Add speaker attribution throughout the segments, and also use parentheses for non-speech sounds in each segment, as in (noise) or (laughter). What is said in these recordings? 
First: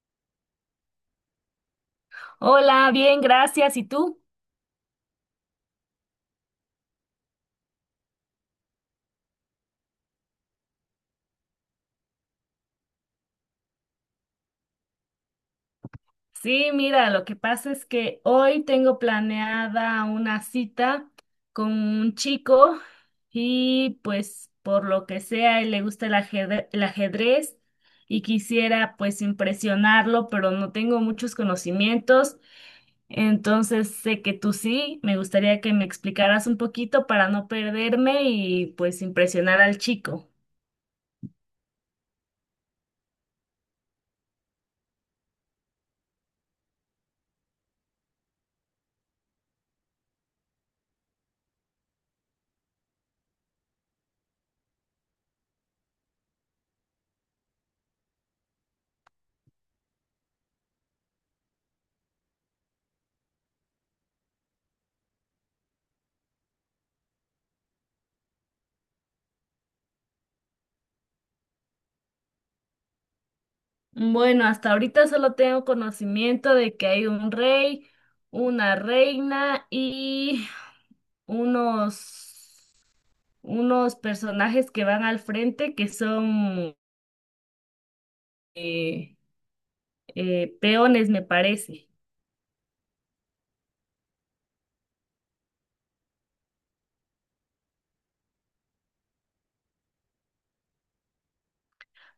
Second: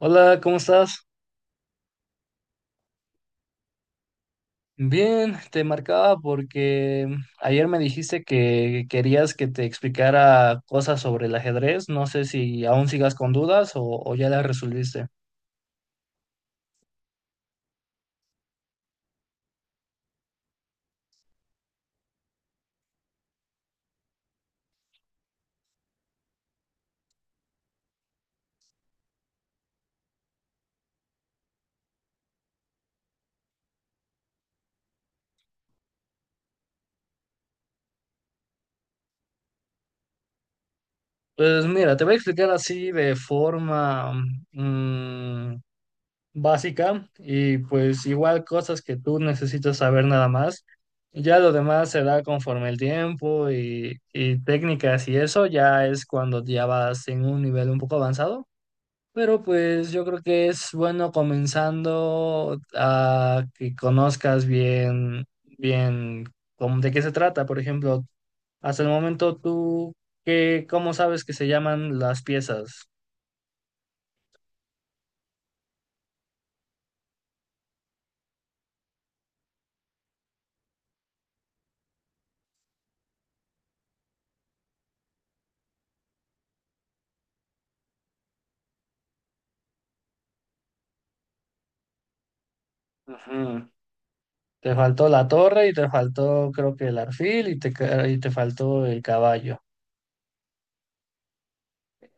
Speaker 1: Hola, ¿cómo estás?
Speaker 2: Hola, bien, gracias. ¿Y tú?
Speaker 1: Bien, te marcaba porque ayer me dijiste que querías que te explicara cosas sobre el ajedrez. No sé si aún sigas con dudas o ya las resolviste.
Speaker 2: Sí, mira, lo que pasa es que hoy tengo planeada una cita con un chico y pues por lo que sea, él le gusta el ajedrez y quisiera pues impresionarlo, pero no tengo muchos conocimientos, entonces sé que tú sí, me gustaría que me explicaras un poquito para no perderme y pues impresionar al chico.
Speaker 1: Pues mira, te voy a explicar así de forma mm, básica y pues igual cosas que tú necesitas saber nada más. Ya lo demás se da conforme el tiempo y técnicas y eso ya es cuando ya vas en un nivel un poco avanzado. Pero pues yo creo que es bueno comenzando a que conozcas bien, bien de qué se trata. Por ejemplo, hasta el momento tú, ¿ cómo sabes que se llaman las piezas?
Speaker 2: Bueno, hasta ahorita solo tengo conocimiento de que hay un rey, una reina y unos, unos personajes que van al frente que son eh, peones, me parece.
Speaker 1: Ujú. Te faltó la torre y te faltó creo que el arfil y te faltó el caballo.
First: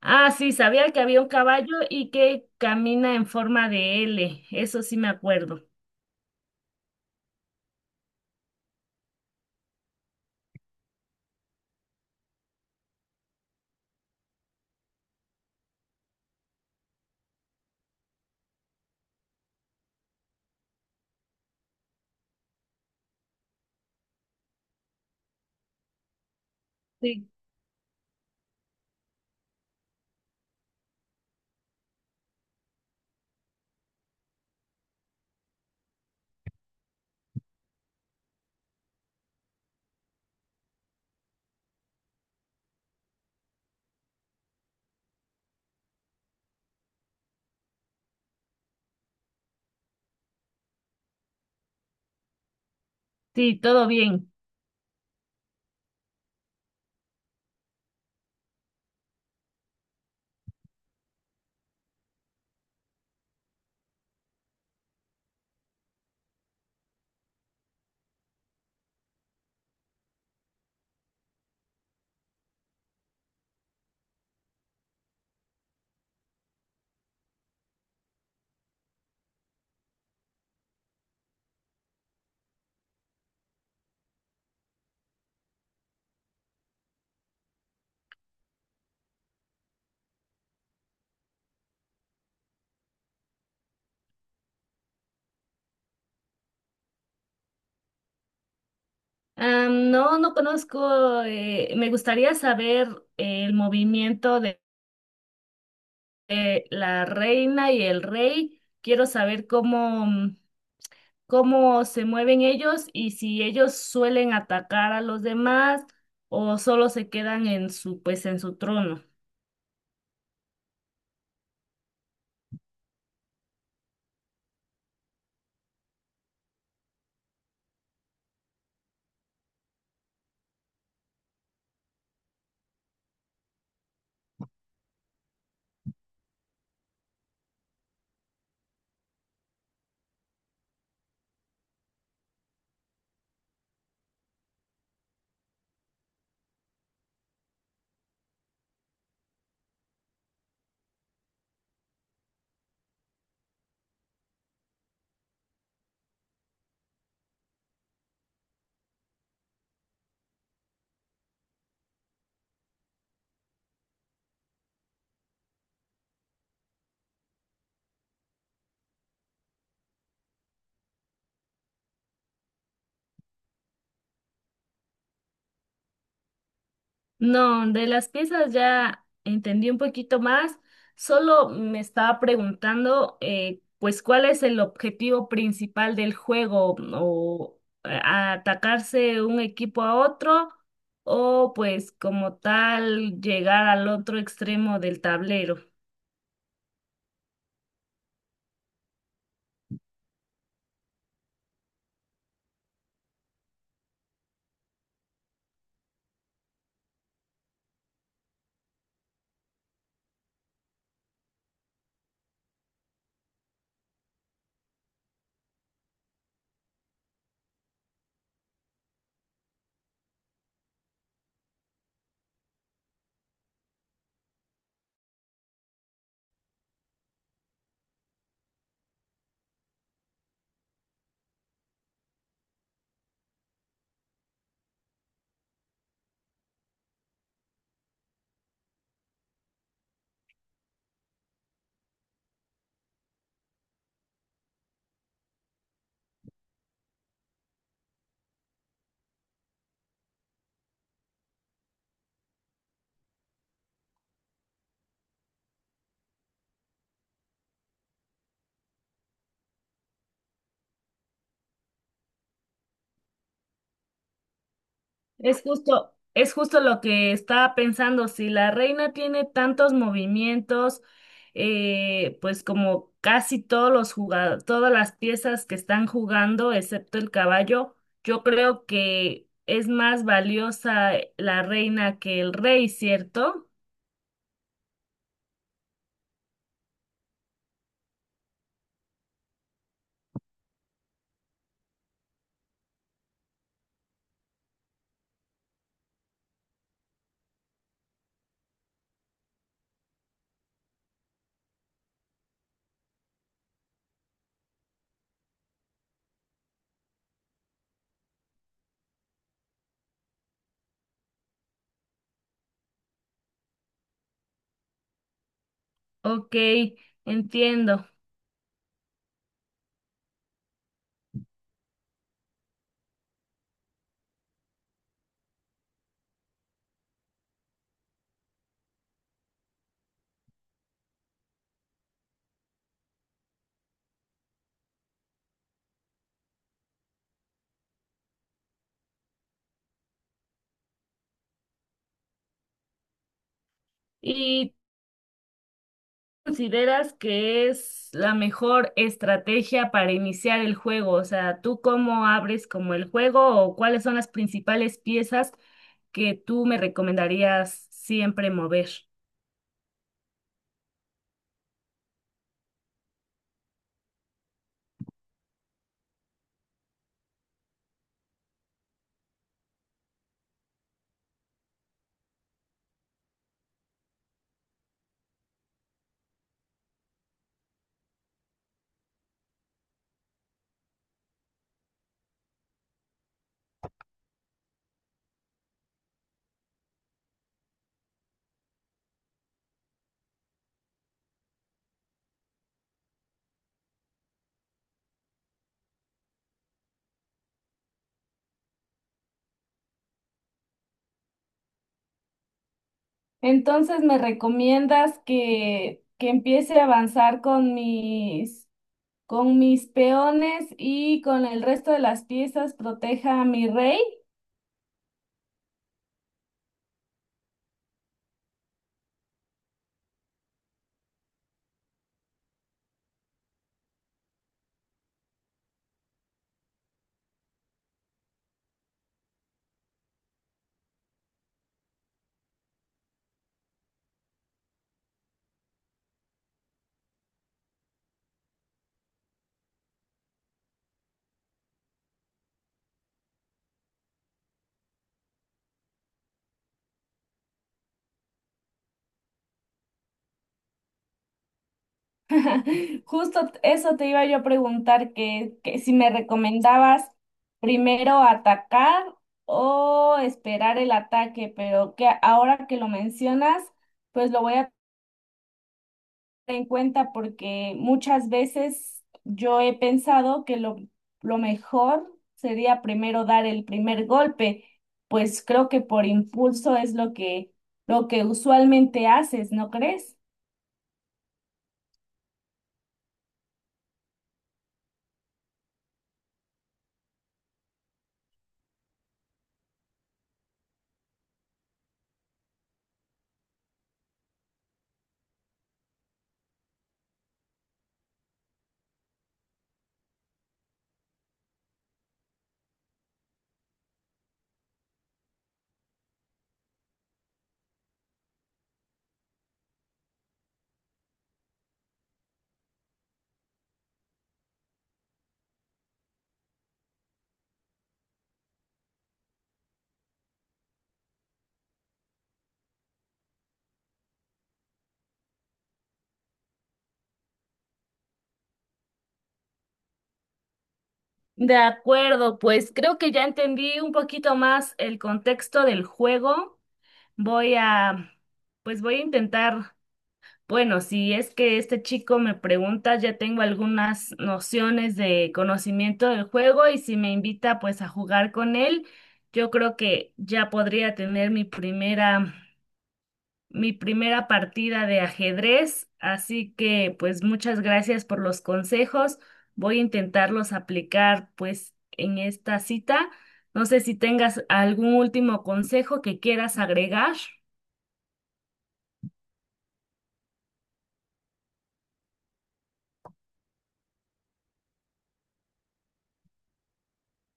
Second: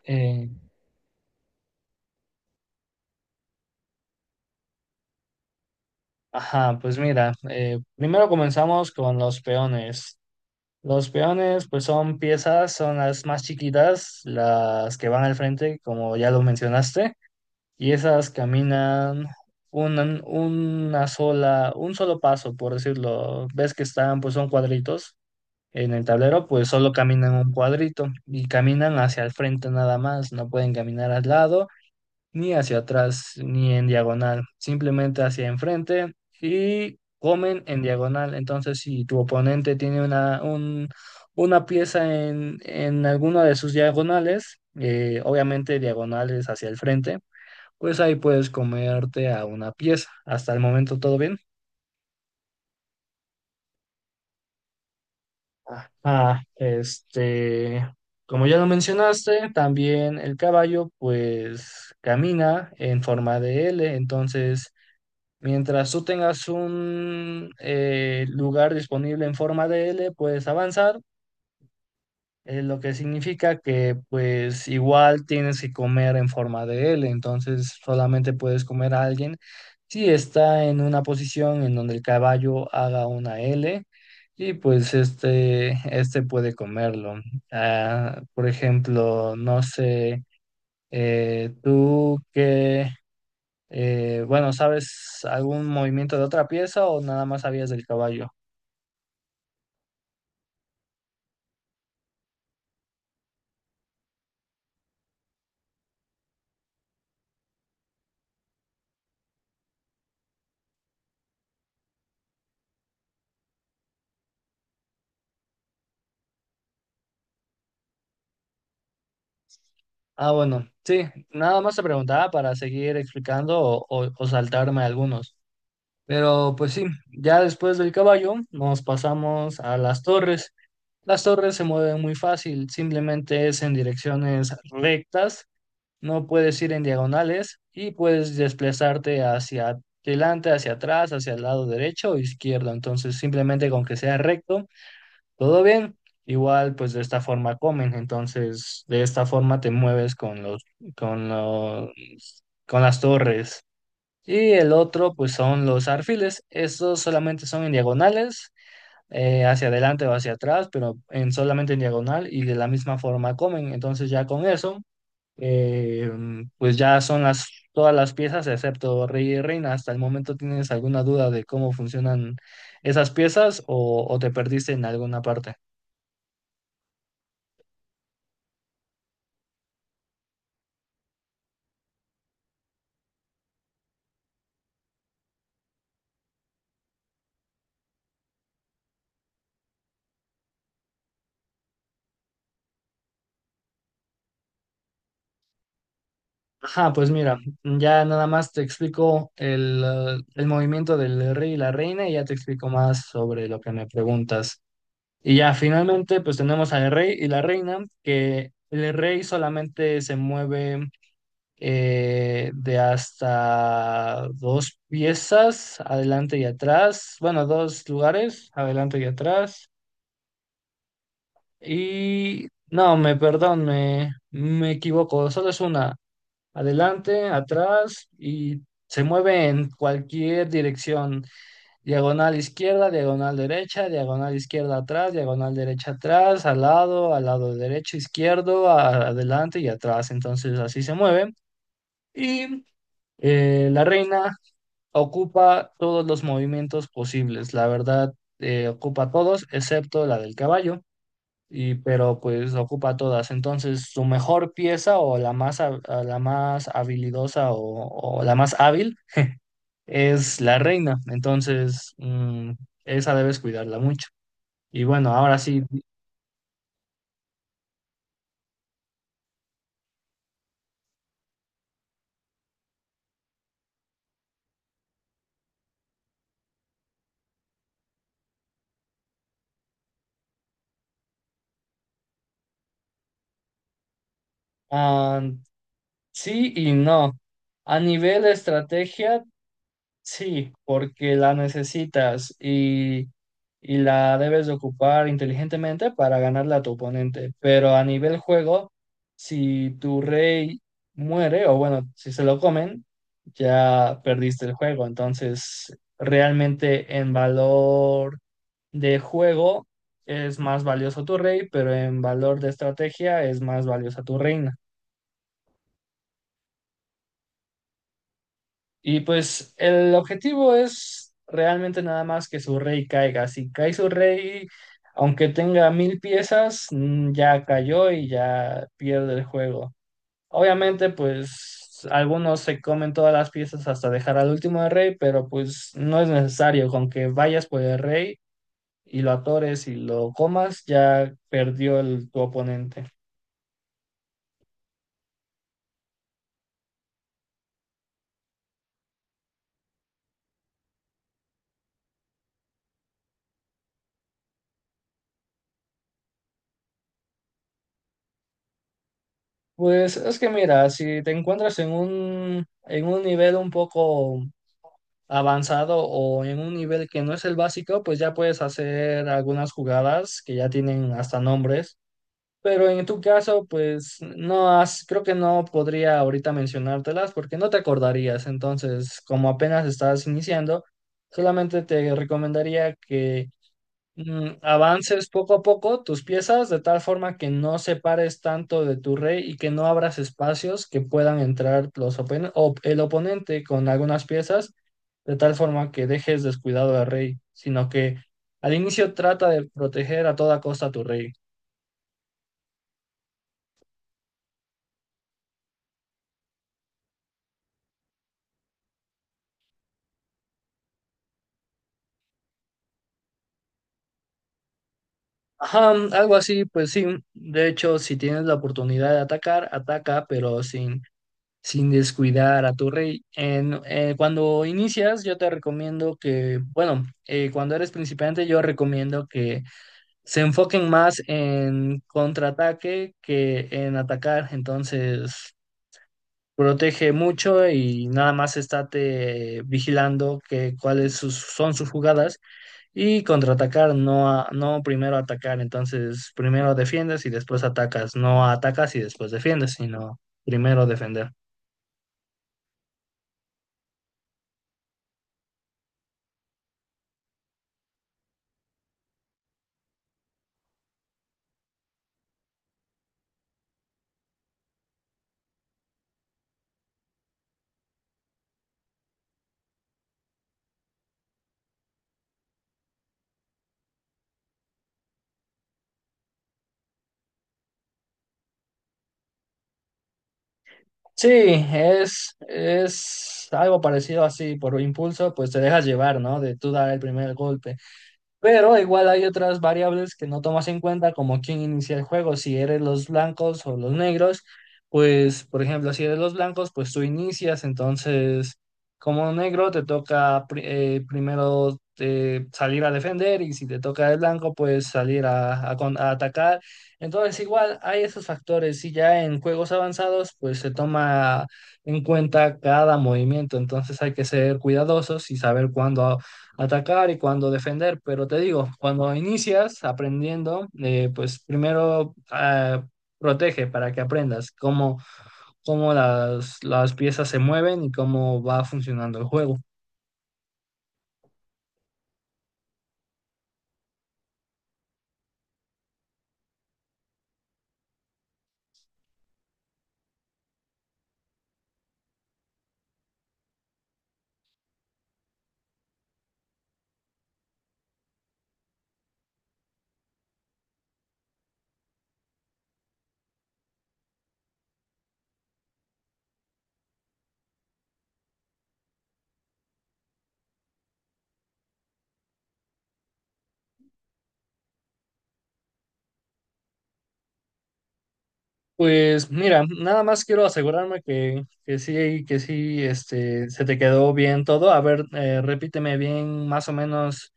Speaker 2: Ah,
Speaker 1: Eh,
Speaker 2: sí, sabía que había un caballo y que camina en forma de L, eso sí me acuerdo.
Speaker 1: ajá, pues mira, primero comenzamos con los peones. Los peones, pues son piezas, son las más chiquitas, las que van al frente, como ya lo mencionaste, y esas caminan una sola, un solo paso, por decirlo. Ves que están, pues son cuadritos en el tablero, pues solo
Speaker 2: Sí,
Speaker 1: caminan un cuadrito y caminan hacia el frente nada más, no pueden caminar al lado ni hacia atrás ni en diagonal, simplemente hacia enfrente y comen en diagonal. Entonces, si tu oponente tiene una pieza en alguna de sus diagonales, obviamente diagonales hacia el frente, pues ahí puedes comerte a una pieza. Hasta el momento todo bien.
Speaker 2: sí, todo bien.
Speaker 1: Ah, este, Como ya lo mencionaste, también el caballo pues camina en forma de L. Entonces mientras tú tengas un lugar disponible en forma de L, puedes avanzar, lo que significa que pues igual tienes que comer en forma de L. Entonces solamente puedes comer a alguien si está en una posición en donde el caballo haga una L y pues este puede comerlo. Ah, por ejemplo, no sé, tú qué bueno, ¿sabes algún movimiento de otra pieza o nada más sabías del caballo?
Speaker 2: Ah, no, no conozco, me gustaría saber el movimiento de la reina y el rey. Quiero saber cómo, cómo se mueven ellos y si ellos suelen atacar a los demás o solo se quedan en su, pues, en su trono.
Speaker 1: Ah, bueno, sí, nada más te preguntaba para seguir explicando o saltarme algunos. Pero pues sí, ya después del caballo nos pasamos a las torres. Las torres se mueven muy fácil, simplemente es en direcciones rectas, no puedes ir en diagonales y puedes desplazarte hacia adelante, hacia atrás, hacia el lado derecho o izquierdo. Entonces, simplemente con que sea recto, todo bien. Igual, pues de esta forma comen. Entonces de esta forma te mueves con los, con las torres. Y el otro, pues son los arfiles. Estos solamente son en diagonales, hacia adelante o hacia atrás, pero en solamente en diagonal y de la misma forma comen. Entonces ya con eso, eh, pues ya son las todas las piezas excepto rey y reina. Hasta el momento, ¿tienes alguna duda de cómo funcionan esas piezas o te perdiste en alguna parte?
Speaker 2: No, de las piezas ya entendí un poquito más. Solo me estaba preguntando, pues, ¿cuál es el objetivo principal del juego? ¿O atacarse un equipo a otro? ¿O pues como tal llegar al otro extremo del tablero?
Speaker 1: Ajá, pues mira, ya nada más te explico el movimiento del rey y la reina y ya te explico más sobre lo que me preguntas. Y ya finalmente, pues tenemos al rey y la reina, que el rey solamente se mueve de hasta dos piezas, adelante y atrás, bueno, dos lugares, adelante y atrás. Y no, me perdón, me equivoco, solo es una adelante, atrás y se mueve en cualquier dirección. Diagonal izquierda, diagonal derecha, diagonal izquierda atrás, diagonal derecha atrás, al lado derecho, izquierdo, adelante y atrás. Entonces así se mueve. Y la reina ocupa todos los movimientos posibles. La verdad, ocupa todos excepto la del caballo y pero pues ocupa todas. Entonces, su mejor pieza o a la más habilidosa o la más hábil es la reina. Entonces, esa debes cuidarla mucho. Y bueno, ahora sí,
Speaker 2: Es justo lo que estaba pensando. Si la reina tiene tantos movimientos, pues como casi todos los jugadores, todas las piezas que están jugando, excepto el caballo, yo creo que es más valiosa la reina que el rey, ¿cierto?
Speaker 1: ah, sí y no. A nivel de estrategia, sí, porque la necesitas y la debes de ocupar inteligentemente para ganarla a tu oponente. Pero a nivel juego, si tu rey muere, o bueno, si se lo comen, ya perdiste el juego. Entonces, realmente en valor de juego es más valioso tu rey, pero en valor de estrategia es más valiosa tu reina.
Speaker 2: Ok, entiendo.
Speaker 1: Y pues el objetivo es realmente nada más que su rey caiga. Si cae su rey, aunque tenga mil piezas, ya cayó y ya pierde el juego. Obviamente, pues algunos se comen todas las piezas hasta dejar al último de rey, pero pues no es necesario. Con que vayas por el rey y lo atores y lo comas, ya perdió tu oponente.
Speaker 2: ¿Y consideras que es la mejor estrategia para iniciar el juego? O sea, ¿tú cómo abres como el juego o cuáles son las principales piezas que tú me recomendarías siempre mover?
Speaker 1: Pues es que mira, si te encuentras en un nivel un poco avanzado o en un nivel que no es el básico, pues ya puedes hacer algunas jugadas que ya tienen hasta nombres. Pero en tu caso, pues no has, creo que no podría ahorita mencionártelas porque no te acordarías. Entonces, como apenas estás iniciando, solamente te recomendaría que avances poco a poco tus piezas de tal forma que no separes tanto de tu rey y que no abras espacios que puedan entrar los el oponente con algunas piezas de tal forma que dejes descuidado al rey, sino que al inicio trata de proteger a toda costa a tu rey.
Speaker 2: Entonces, ¿me recomiendas que, empiece a avanzar con mis peones y con el resto de las piezas proteja a mi rey?
Speaker 1: Ajá, algo así, pues sí. De hecho, si tienes la oportunidad de atacar, ataca, pero sin descuidar a tu rey. Cuando inicias, yo te recomiendo que, bueno, cuando eres principiante, yo recomiendo que se enfoquen más en contraataque que en atacar. Entonces, protege mucho y nada más estate vigilando que son sus jugadas y contraatacar, no, no primero atacar. Entonces primero defiendes y después atacas, no atacas y después defiendes, sino primero defender.
Speaker 2: (laughs) Justo eso te iba yo a preguntar, que si me recomendabas primero atacar o esperar el ataque, pero que ahora que lo mencionas, pues lo voy a tener en cuenta porque muchas veces yo he pensado que lo mejor sería primero dar el primer golpe, pues creo que por impulso es lo que usualmente haces, ¿no crees?
Speaker 1: Sí, es algo parecido así, por impulso, pues te dejas llevar, ¿no? De tú dar el primer golpe. Pero igual hay otras variables que no tomas en cuenta, como quién inicia el juego. Si eres los blancos o los negros, pues, por ejemplo, si eres los blancos, pues tú inicias. Entonces, como negro, te toca primero salir a defender y si te toca el blanco, pues salir a atacar. Entonces, igual hay esos factores. Y ya en juegos avanzados, pues se toma en cuenta cada movimiento. Entonces, hay que ser cuidadosos y saber cuándo atacar y cuando defender. Pero te digo, cuando inicias aprendiendo, pues primero ah, protege para que aprendas cómo las piezas se mueven y cómo va funcionando el juego.
Speaker 2: De acuerdo, pues creo que ya entendí un poquito más el contexto del juego. Voy a, pues voy a intentar, bueno, si es que este chico me pregunta, ya tengo algunas nociones de conocimiento del juego y si me invita pues a jugar con él, yo creo que ya podría tener mi primera partida de ajedrez, así que pues muchas gracias por los consejos. Voy a intentarlos aplicar pues en esta cita. No sé si tengas algún último consejo que quieras agregar.
Speaker 1: Pues mira, nada más quiero asegurarme que sí, este, se te quedó bien todo. A ver, repíteme bien más o menos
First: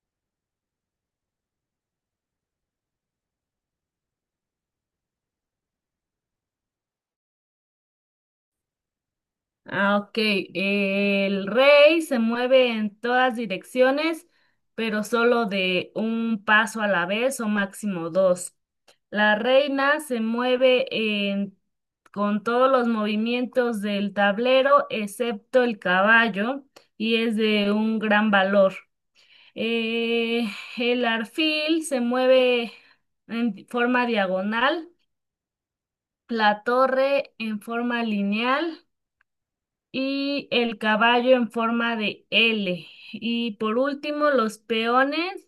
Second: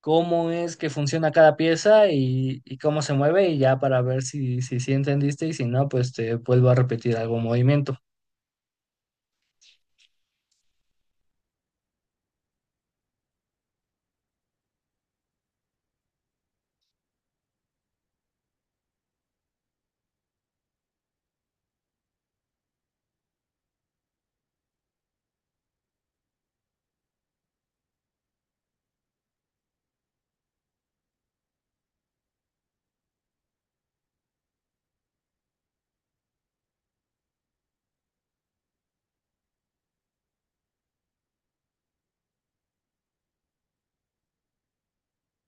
Speaker 1: cómo es que funciona cada pieza y cómo se mueve y ya para ver si, si, sí entendiste y si no, pues te vuelvo a repetir algún movimiento.
Speaker 2: Ah, ok. El rey se mueve en todas direcciones, pero solo de un paso a la vez o máximo dos. La reina se mueve en- Con todos los movimientos del tablero, excepto el caballo, y es de un gran valor. Eh, el arfil se mueve en forma diagonal, la torre en forma lineal y el caballo en forma de L. Y por último, los peones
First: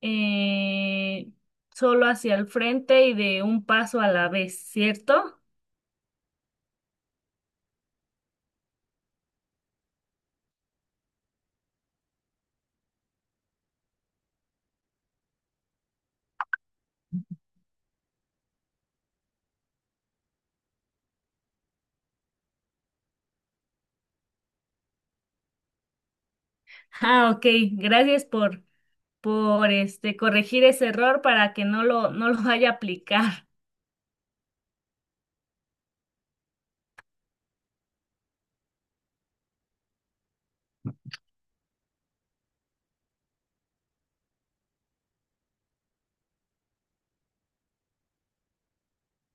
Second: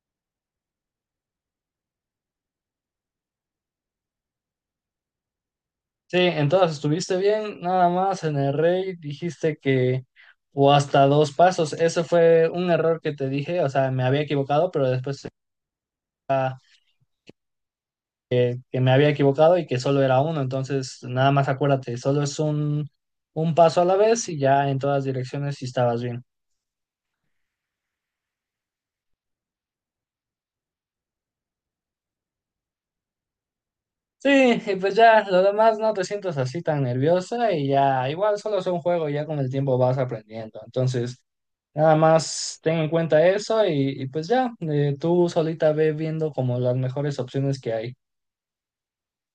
Speaker 2: eh, solo hacia el frente y de un paso a la vez, ¿cierto?
Speaker 1: Sí, entonces estuviste bien, nada más en el rey dijiste que o hasta dos pasos, eso fue un error que te dije, o sea, me había equivocado, pero después que me había equivocado y que solo era uno. Entonces nada más acuérdate, solo es un paso a la vez y ya en todas direcciones si estabas bien.
Speaker 2: Ah, ok, gracias por este, corregir ese error para que no lo vaya a aplicar.
Speaker 1: Sí, y pues ya, lo demás no te sientas así tan nerviosa y ya, igual solo es un juego, y ya con el tiempo vas aprendiendo. Entonces, nada más ten en cuenta eso y pues ya, tú solita ve viendo como las mejores opciones que hay.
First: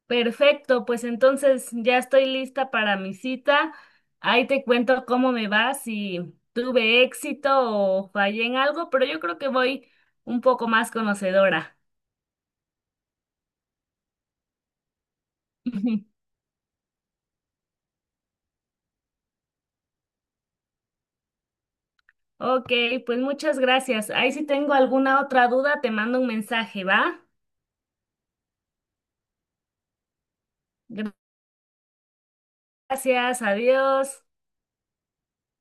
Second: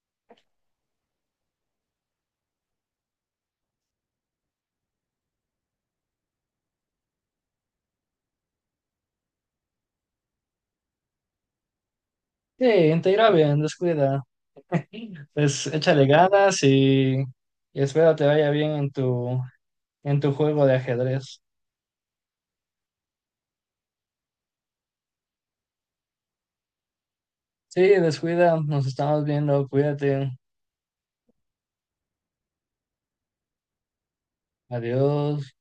Speaker 2: Perfecto, pues entonces ya estoy lista para mi cita. Ahí te cuento cómo me va, si tuve éxito o fallé en algo, pero yo creo que voy un poco más conocedora.
Speaker 1: Sí, te irá bien, descuida.
Speaker 2: (laughs)
Speaker 1: Pues
Speaker 2: Ujú.
Speaker 1: échale ganas y espero te vaya bien en tu juego de ajedrez.
Speaker 2: Ok, pues muchas gracias. Ahí si tengo alguna otra duda, te mando un mensaje, ¿va?
Speaker 1: Sí, descuida, nos estamos viendo, cuídate,
Speaker 2: Gracias, adiós.
Speaker 1: adiós.